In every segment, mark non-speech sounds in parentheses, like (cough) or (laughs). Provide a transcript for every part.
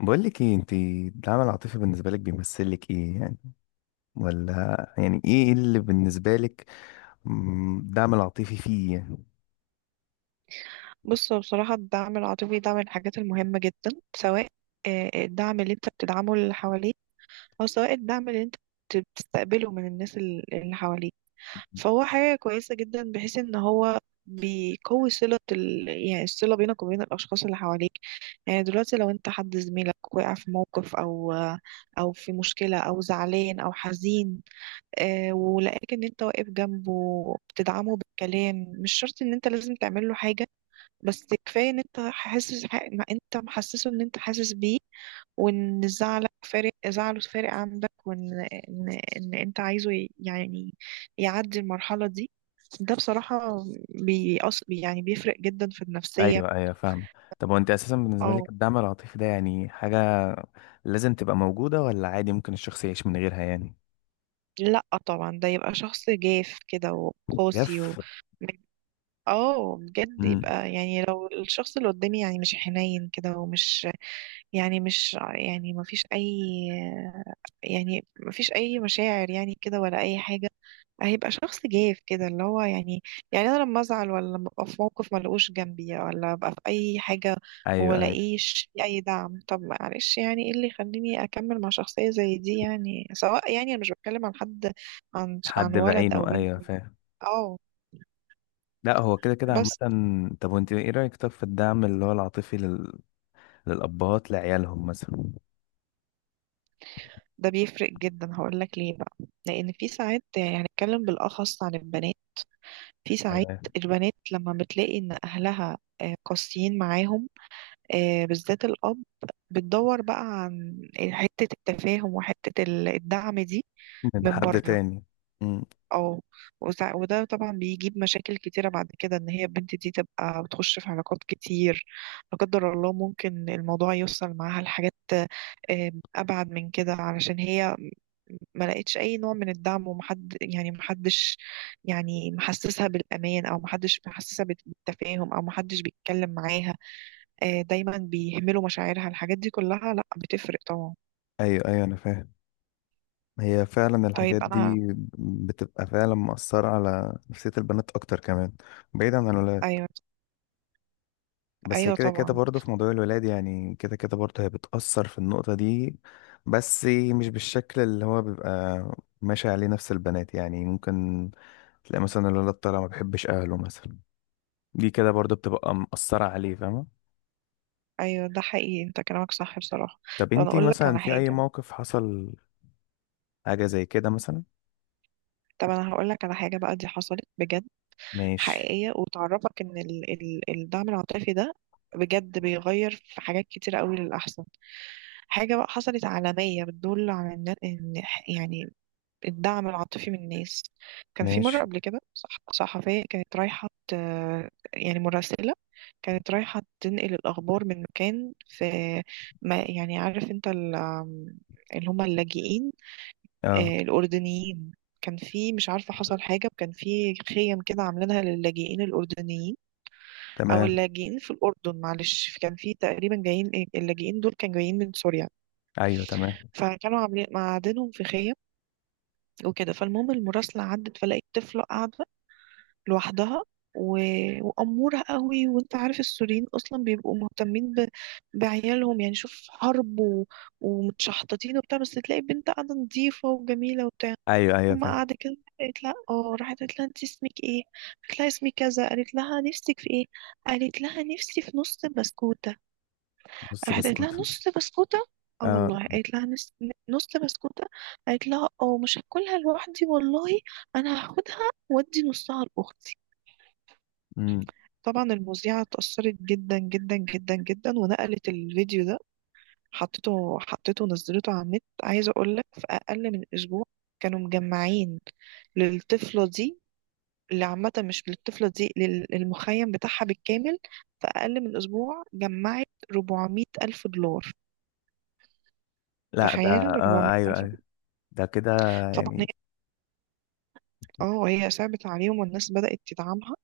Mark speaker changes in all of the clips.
Speaker 1: بقول لك ايه، انت الدعم العاطفي بالنسبه لك بيمثل لك ايه يعني؟ ولا يعني ايه اللي بالنسبه لك؟ الدعم العاطفي فيه يعني.
Speaker 2: بص هو بصراحة الدعم العاطفي ده من الحاجات المهمة جدا. سواء الدعم اللي انت بتدعمه اللي حواليك، أو سواء الدعم اللي انت بتستقبله من الناس اللي حواليك، فهو حاجة كويسة جدا بحيث ان هو بيقوي صلة ال... يعني الصلة بينك وبين الأشخاص اللي حواليك. يعني دلوقتي لو انت حد زميلك وقع في موقف أو في مشكلة أو زعلان أو حزين، ولقاك ان انت واقف جنبه، بتدعمه بالكلام. مش شرط ان انت لازم تعمل له حاجة، بس كفايه ان انت حاسس، ما انت محسسه ان انت حاسس بيه، وان زعلك فارق، زعله فارق عندك، وان ان, إن انت عايزه يعدي المرحله دي. ده بصراحه بيأص، يعني بيفرق جدا في النفسيه.
Speaker 1: ايوه ايوه، فاهم. طب وانت اساسا بالنسبه
Speaker 2: اه.
Speaker 1: لك الدعم العاطفي ده يعني حاجه لازم تبقى موجوده، ولا عادي ممكن الشخص يعيش من غيرها يعني؟
Speaker 2: لا طبعا، ده يبقى شخص جاف كده وقاسي
Speaker 1: جف.
Speaker 2: اه بجد،
Speaker 1: امم.
Speaker 2: يبقى يعني لو الشخص اللي قدامي يعني مش حنين كده، ومش يعني مش يعني ما فيش اي، يعني مفيش اي مشاعر يعني كده ولا اي حاجه، هيبقى شخص جاف كده اللي هو يعني، يعني انا لما ازعل ولا لما ابقى في موقف ملقوش جنبي ولا ابقى في اي حاجه
Speaker 1: ايوه ايوه.
Speaker 2: ولاقيش اي دعم. طب معلش، يعني ايه اللي يخليني اكمل مع شخصيه زي دي؟ يعني سواء، يعني انا مش بتكلم عن حد، عن
Speaker 1: حد
Speaker 2: ولد او
Speaker 1: بعينه،
Speaker 2: بنت
Speaker 1: ايوه
Speaker 2: يعني.
Speaker 1: فاهم.
Speaker 2: اه.
Speaker 1: لا هو كده كده عامة.
Speaker 2: بس
Speaker 1: طب وانت ايه رأيك طب في الدعم اللي هو العاطفي لل... للأبهات لعيالهم مثلا؟
Speaker 2: ده بيفرق جدا، هقول لك ليه بقى. لان في ساعات، يعني هنتكلم بالاخص عن البنات، في ساعات
Speaker 1: تمام.
Speaker 2: البنات لما بتلاقي ان اهلها قاسيين معاهم، بالذات الأب، بتدور بقى عن حتة التفاهم وحتة الدعم دي
Speaker 1: من
Speaker 2: من
Speaker 1: حد
Speaker 2: بره.
Speaker 1: تاني. امم.
Speaker 2: اه. وده طبعا بيجيب مشاكل كتيرة بعد كده، ان هي البنت دي تبقى بتخش في علاقات كتير. لا قدر الله، ممكن الموضوع يوصل معاها لحاجات آه، أبعد من كده، علشان هي ما لقيتش أي نوع من الدعم، ومحد، يعني محدش يعني محسسها بالأمان، أو محدش محسسها بالتفاهم، أو محدش بيتكلم معاها. دايما بيهملوا مشاعرها. الحاجات دي كلها لا، بتفرق طبعا.
Speaker 1: ايوه ايوه، انا فاهم. هي فعلا الحاجات
Speaker 2: طيب انا.
Speaker 1: دي بتبقى فعلا مؤثرة على نفسية البنات اكتر كمان، بعيدا عن الولاد.
Speaker 2: ايوه،
Speaker 1: بس هي
Speaker 2: ايوه،
Speaker 1: كده كده
Speaker 2: طبعا.
Speaker 1: برضه في موضوع الولاد، يعني كده كده برضه هي بتأثر في النقطة دي. بس مش بالشكل اللي هو بيبقى ماشي عليه نفس البنات، يعني ممكن تلاقي مثلا الولد طالع ما بيحبش اهله مثلا. دي كده برضو بتبقى مأثرة عليه، فاهمة؟
Speaker 2: ايوه ده حقيقي، انت كلامك صح بصراحه.
Speaker 1: طب
Speaker 2: طب انا
Speaker 1: انتي
Speaker 2: اقول لك
Speaker 1: مثلا
Speaker 2: على
Speaker 1: في أي
Speaker 2: حاجه
Speaker 1: موقف حصل حاجة زي كده مثلا؟
Speaker 2: طب انا هقول لك على حاجه بقى، دي حصلت بجد،
Speaker 1: ماشي.
Speaker 2: حقيقيه، وتعرفك ان ال الدعم العاطفي ده بجد بيغير في حاجات كتير قوي للاحسن. حاجه بقى حصلت عالميه، بتدل على ان، يعني الدعم العاطفي من الناس. كان في مرة
Speaker 1: ماشي.
Speaker 2: قبل كده صحفية كانت رايحة يعني مراسلة، كانت رايحة تنقل الأخبار من مكان في، ما يعني عارف انت اللي هم اللاجئين،
Speaker 1: اه.
Speaker 2: الأردنيين. كان في، مش عارفة حصل حاجة، وكان في خيم كده عاملينها للاجئين الأردنيين، أو
Speaker 1: تمام.
Speaker 2: اللاجئين في الأردن. معلش، كان في تقريبا جايين، اللاجئين دول كانوا جايين من سوريا،
Speaker 1: أيوه تمام.
Speaker 2: فكانوا عاملين معادنهم في خيم وكده. فالمهم، المراسلة عدت فلقيت طفلة قاعدة لوحدها و... وأمورة قوي. وانت عارف السوريين أصلا بيبقوا مهتمين بعيالهم، يعني شوف حرب ومتشحططين وبتاع، بس تلاقي بنت قاعدة نظيفة وجميلة وبتاع،
Speaker 1: أيوه أيوه،
Speaker 2: أما
Speaker 1: فاهم.
Speaker 2: قاعدة كده. قالت لها، اه راحت قالت لها انت اسمك ايه، قالت لها اسمي كذا، قالت لها نفسك في ايه، قالت لها نفسي في نص بسكوتة.
Speaker 1: بص
Speaker 2: راحت قالت لها
Speaker 1: بسكوت.
Speaker 2: نص بسكوتة. اه
Speaker 1: اه.
Speaker 2: والله، قالت لها نص بسكوتة. قالت لها اه مش هاكلها لوحدي والله، انا هاخدها وادي نصها الاخت.
Speaker 1: امم.
Speaker 2: طبعا المذيعة اتأثرت جدا جدا جدا جدا، ونقلت الفيديو ده، حطيته ونزلته على النت. عايزة أقولك في أقل من أسبوع كانوا مجمعين للطفلة دي، اللي عامة مش للطفلة دي، للمخيم بتاعها بالكامل. في أقل من أسبوع جمعت 400 ألف دولار.
Speaker 1: لا ده.
Speaker 2: تخيل، 400
Speaker 1: اه أيوه
Speaker 2: ألف
Speaker 1: أيوه.
Speaker 2: دولار.
Speaker 1: ده كده
Speaker 2: طبعا هي،
Speaker 1: يعني.
Speaker 2: اه هي صعبت عليهم، والناس بدأت تدعمها،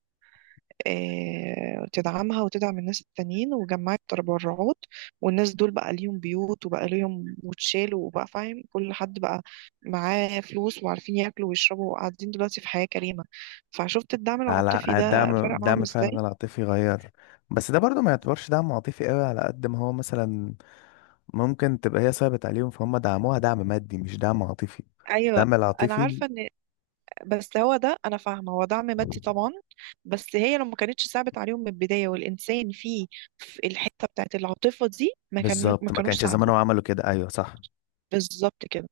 Speaker 2: تدعمها وتدعم الناس التانيين، وجمعت تبرعات، والناس دول بقى ليهم بيوت، وبقى ليهم وتشالوا، وبقى فاهم كل حد بقى معاه فلوس، وعارفين ياكلوا ويشربوا، وقاعدين دلوقتي في حياة كريمة. فشفت الدعم
Speaker 1: على
Speaker 2: العاطفي ده
Speaker 1: الدعم،
Speaker 2: فرق معاهم
Speaker 1: الدعم فعلا
Speaker 2: ازاي.
Speaker 1: العاطفي غير. بس ده برضو ما يعتبرش دعم عاطفي قوي، على قد ما هو مثلا ممكن تبقى هي صعبت عليهم فهم دعموها دعم مادي مش دعم عاطفي.
Speaker 2: ايوه.
Speaker 1: الدعم
Speaker 2: انا
Speaker 1: العاطفي.
Speaker 2: عارفه ان، بس هو ده انا فاهمه هو دعم مادي طبعا، بس هي لو ما كانتش صعبت عليهم من البدايه، والانسان فيه في الحته بتاعت العاطفه دي، ما
Speaker 1: بالظبط، ما
Speaker 2: كانوش
Speaker 1: كانش
Speaker 2: ساعدوه.
Speaker 1: زمانهم عملوا كده، ايوه صح.
Speaker 2: بالظبط كده.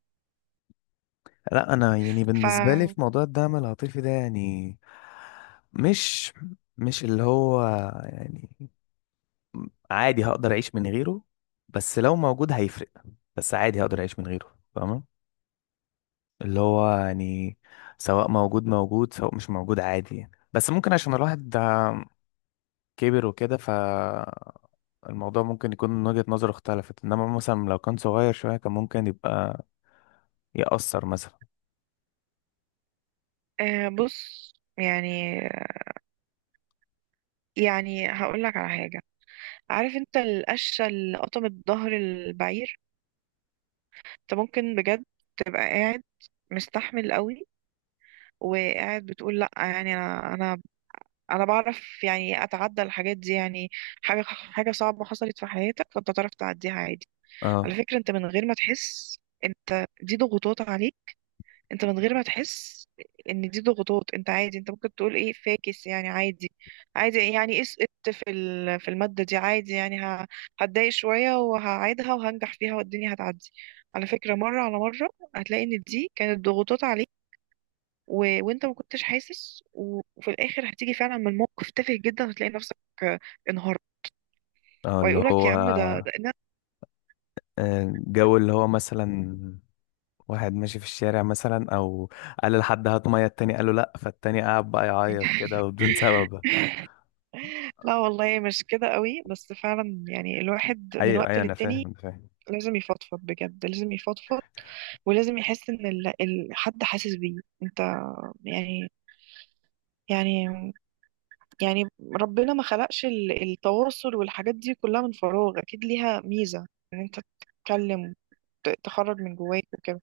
Speaker 1: لا انا يعني
Speaker 2: ف
Speaker 1: بالنسبه لي في موضوع الدعم العاطفي ده يعني مش مش اللي هو يعني عادي هقدر اعيش من غيره. بس لو موجود هيفرق. بس عادي هقدر اعيش من غيره، فاهمه؟ اللي هو يعني سواء موجود موجود، سواء مش موجود عادي يعني. بس ممكن عشان الواحد ده كبر وكده فالموضوع ممكن يكون من وجهة نظره اختلفت، انما مثلا لو كان صغير شويه كان ممكن يبقى يأثر مثلا.
Speaker 2: آه بص يعني، يعني هقول لك على حاجة. عارف انت القشة اللي قطمت ظهر البعير؟ انت ممكن بجد تبقى قاعد مستحمل قوي، وقاعد بتقول لا يعني، انا بعرف يعني اتعدى الحاجات دي، يعني حاجة صعبة حصلت في حياتك، فانت تعرف تعديها عادي.
Speaker 1: اه.
Speaker 2: على فكرة انت من غير ما تحس، انت دي ضغوطات عليك، انت من غير ما تحس ان دي ضغوطات، انت عادي، انت ممكن تقول ايه فاكس يعني، عادي، عادي يعني اسقطت في المادة دي عادي، يعني هتضايق شوية وهعيدها وهنجح فيها والدنيا هتعدي. على فكرة مرة على مرة هتلاقي ان دي كانت ضغوطات عليك، و... وانت ما كنتش حاسس، وفي الاخر هتيجي فعلا من موقف تافه جدا، هتلاقي نفسك آه، انهارت.
Speaker 1: اه اللي
Speaker 2: ويقولك
Speaker 1: هو
Speaker 2: يا عم
Speaker 1: جو اللي هو مثلا واحد ماشي في الشارع مثلا، او قال لحد هات ميه، التاني قال له لا، فالتاني قعد بقى يعيط كده
Speaker 2: (laughs)
Speaker 1: وبدون (laughs) سبب.
Speaker 2: لا والله مش كده قوي، بس فعلا يعني الواحد من
Speaker 1: ايوه
Speaker 2: وقت
Speaker 1: ايوه انا
Speaker 2: للتاني
Speaker 1: فاهم، انا فاهم.
Speaker 2: لازم يفضفض بجد، لازم يفضفض، ولازم يحس ان حد حاسس بيه. انت يعني، يعني يعني ربنا ما خلقش التواصل والحاجات دي كلها من فراغ، اكيد ليها ميزة ان انت تتكلم، تخرج من جواك وكده.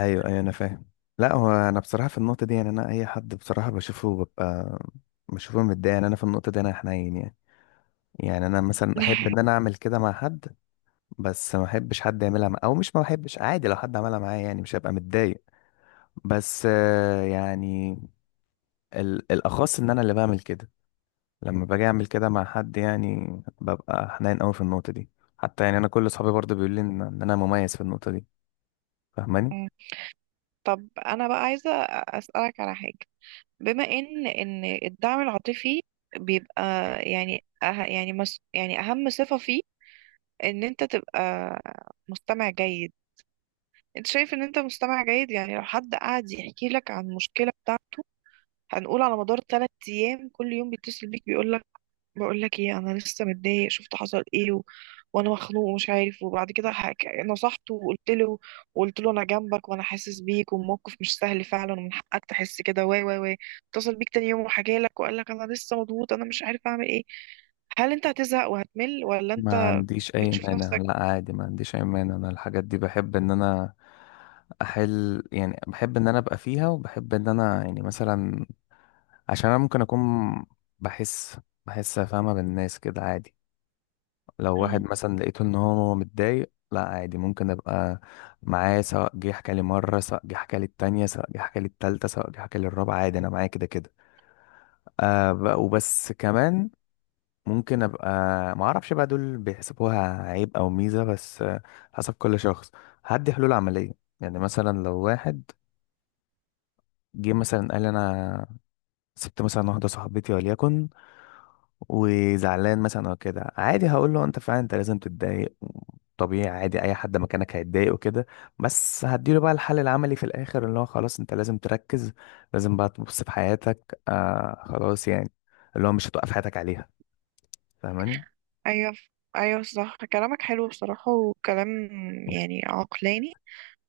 Speaker 1: ايوه ايوه انا فاهم. لا هو انا بصراحه في النقطه دي يعني انا اي حد بصراحه بشوفه ببقى بشوفه متضايق، يعني انا في النقطه دي انا حنين يعني. يعني انا مثلا احب
Speaker 2: (laughs)
Speaker 1: ان انا اعمل كده مع حد. بس ما احبش حد يعملها مع... او مش ما احبش، عادي لو حد عملها معايا يعني مش هبقى متضايق. بس يعني الاخص ان انا اللي بعمل كده. لما باجي اعمل كده مع حد يعني ببقى حنين قوي في النقطه دي. حتى يعني انا كل اصحابي برضه بيقولوا لي إن انا مميز في النقطه دي، فاهماني؟
Speaker 2: مم. طب انا بقى عايزة اسألك على حاجة. بما ان ان الدعم العاطفي بيبقى، يعني يعني مس يعني اهم صفة فيه ان انت تبقى مستمع جيد. انت شايف ان انت مستمع جيد؟ يعني لو حد قعد يحكي لك عن المشكله بتاعته، هنقول على مدار ثلاث ايام كل يوم بيتصل بيك بيقول لك، بقول لك ايه انا لسه متضايق، شفت حصل ايه وانا مخنوق ومش عارف، وبعد كده نصحته وقلت له انا جنبك وانا حاسس بيك، والموقف مش سهل فعلا، ومن حقك تحس كده، واي واي واي. اتصل بيك تاني يوم وحكى لك وقال لك انا لسه مضغوط، انا مش عارف اعمل ايه. هل انت هتزهق وهتمل، ولا
Speaker 1: ما
Speaker 2: انت
Speaker 1: عنديش اي
Speaker 2: بتشوف
Speaker 1: مانع.
Speaker 2: نفسك؟
Speaker 1: لا عادي ما عنديش اي مانع، انا الحاجات دي بحب ان انا احل يعني، بحب ان انا ابقى فيها، وبحب ان انا يعني مثلا عشان انا ممكن اكون بحس بحس فاهمه بالناس كده، عادي. لو واحد مثلا لقيته ان هو متضايق لا عادي، ممكن ابقى معاه سواء جه حكى لي مره، سواء جه حكى لي التانية، سواء جه حكى لي التالتة، سواء جه حكى لي الرابعه، عادي انا معاه كده كده. آه ب- وبس كمان ممكن ابقى ما اعرفش بقى دول بيحسبوها عيب او ميزه، بس حسب كل شخص. هدي حلول عمليه، يعني مثلا لو واحد جه مثلا قال لي انا سبت مثلا واحدة صاحبتي وليكن، وزعلان مثلا او كده، عادي هقول له انت فعلا انت لازم تتضايق، طبيعي عادي، اي حد مكانك هيتضايق وكده. بس هديله بقى الحل العملي في الاخر، اللي هو خلاص انت لازم تركز، لازم بقى تبص في حياتك، آه خلاص يعني اللي هو مش هتوقف حياتك عليها، فاهماني؟
Speaker 2: ايوه، ايوه صح، كلامك حلو بصراحة، وكلام يعني عقلاني.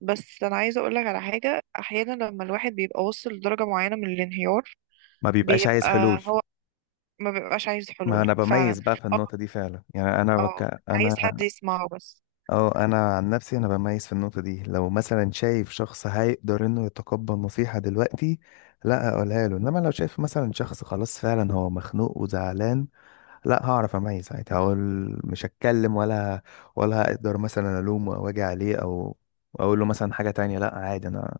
Speaker 2: بس انا عايزة اقولك على حاجة، احيانا لما الواحد بيبقى وصل لدرجة معينة من الانهيار،
Speaker 1: ما بيبقاش عايز حلول.
Speaker 2: بيبقى هو ما بيبقاش عايز
Speaker 1: ما
Speaker 2: حلول
Speaker 1: انا
Speaker 2: فعلا.
Speaker 1: بميز بقى في
Speaker 2: اه،
Speaker 1: النقطة دي فعلا، يعني انا
Speaker 2: اه،
Speaker 1: بك...
Speaker 2: عايز
Speaker 1: انا.
Speaker 2: حد يسمعه بس.
Speaker 1: اه انا عن نفسي انا بميز في النقطه دي، لو مثلا شايف شخص هيقدر انه يتقبل نصيحه دلوقتي لا اقولها له، انما لو شايف مثلا شخص خلاص فعلا هو مخنوق وزعلان، لا هعرف اميز ساعتها. هقول مش هتكلم، ولا هقدر مثلا الومه او اجي عليه او اقول له مثلا حاجه تانية. لا عادي انا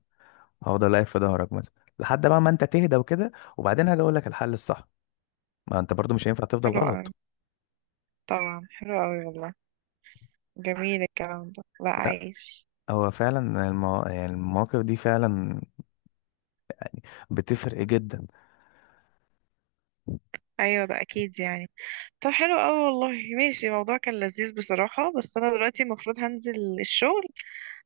Speaker 1: هفضل واقف في ظهرك مثلا لحد بقى ما انت تهدى وكده، وبعدين هاجي اقول لك الحل الصح، ما انت برضو مش هينفع تفضل
Speaker 2: حلو اوي.
Speaker 1: غلط.
Speaker 2: طبعا حلو اوي والله، جميل الكلام ده، لا
Speaker 1: لا
Speaker 2: عايش.
Speaker 1: هو فعلا المو... يعني المواقف دي فعلا بتفرق جدا.
Speaker 2: ايوه ده اكيد يعني. طب حلو اوي والله، ماشي. الموضوع كان لذيذ بصراحة، بس انا دلوقتي المفروض هنزل الشغل،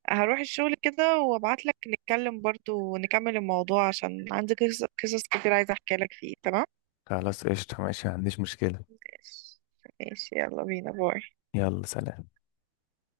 Speaker 2: هروح الشغل كده، وابعت لك نتكلم برضو ونكمل الموضوع، عشان عندي قصص كتير عايزة احكي لك فيه. تمام،
Speaker 1: خلاص قشطة ماشي، ما عنديش مشكلة.
Speaker 2: ماشي. ماشي، يلا بينا، باي.
Speaker 1: يلا سلام.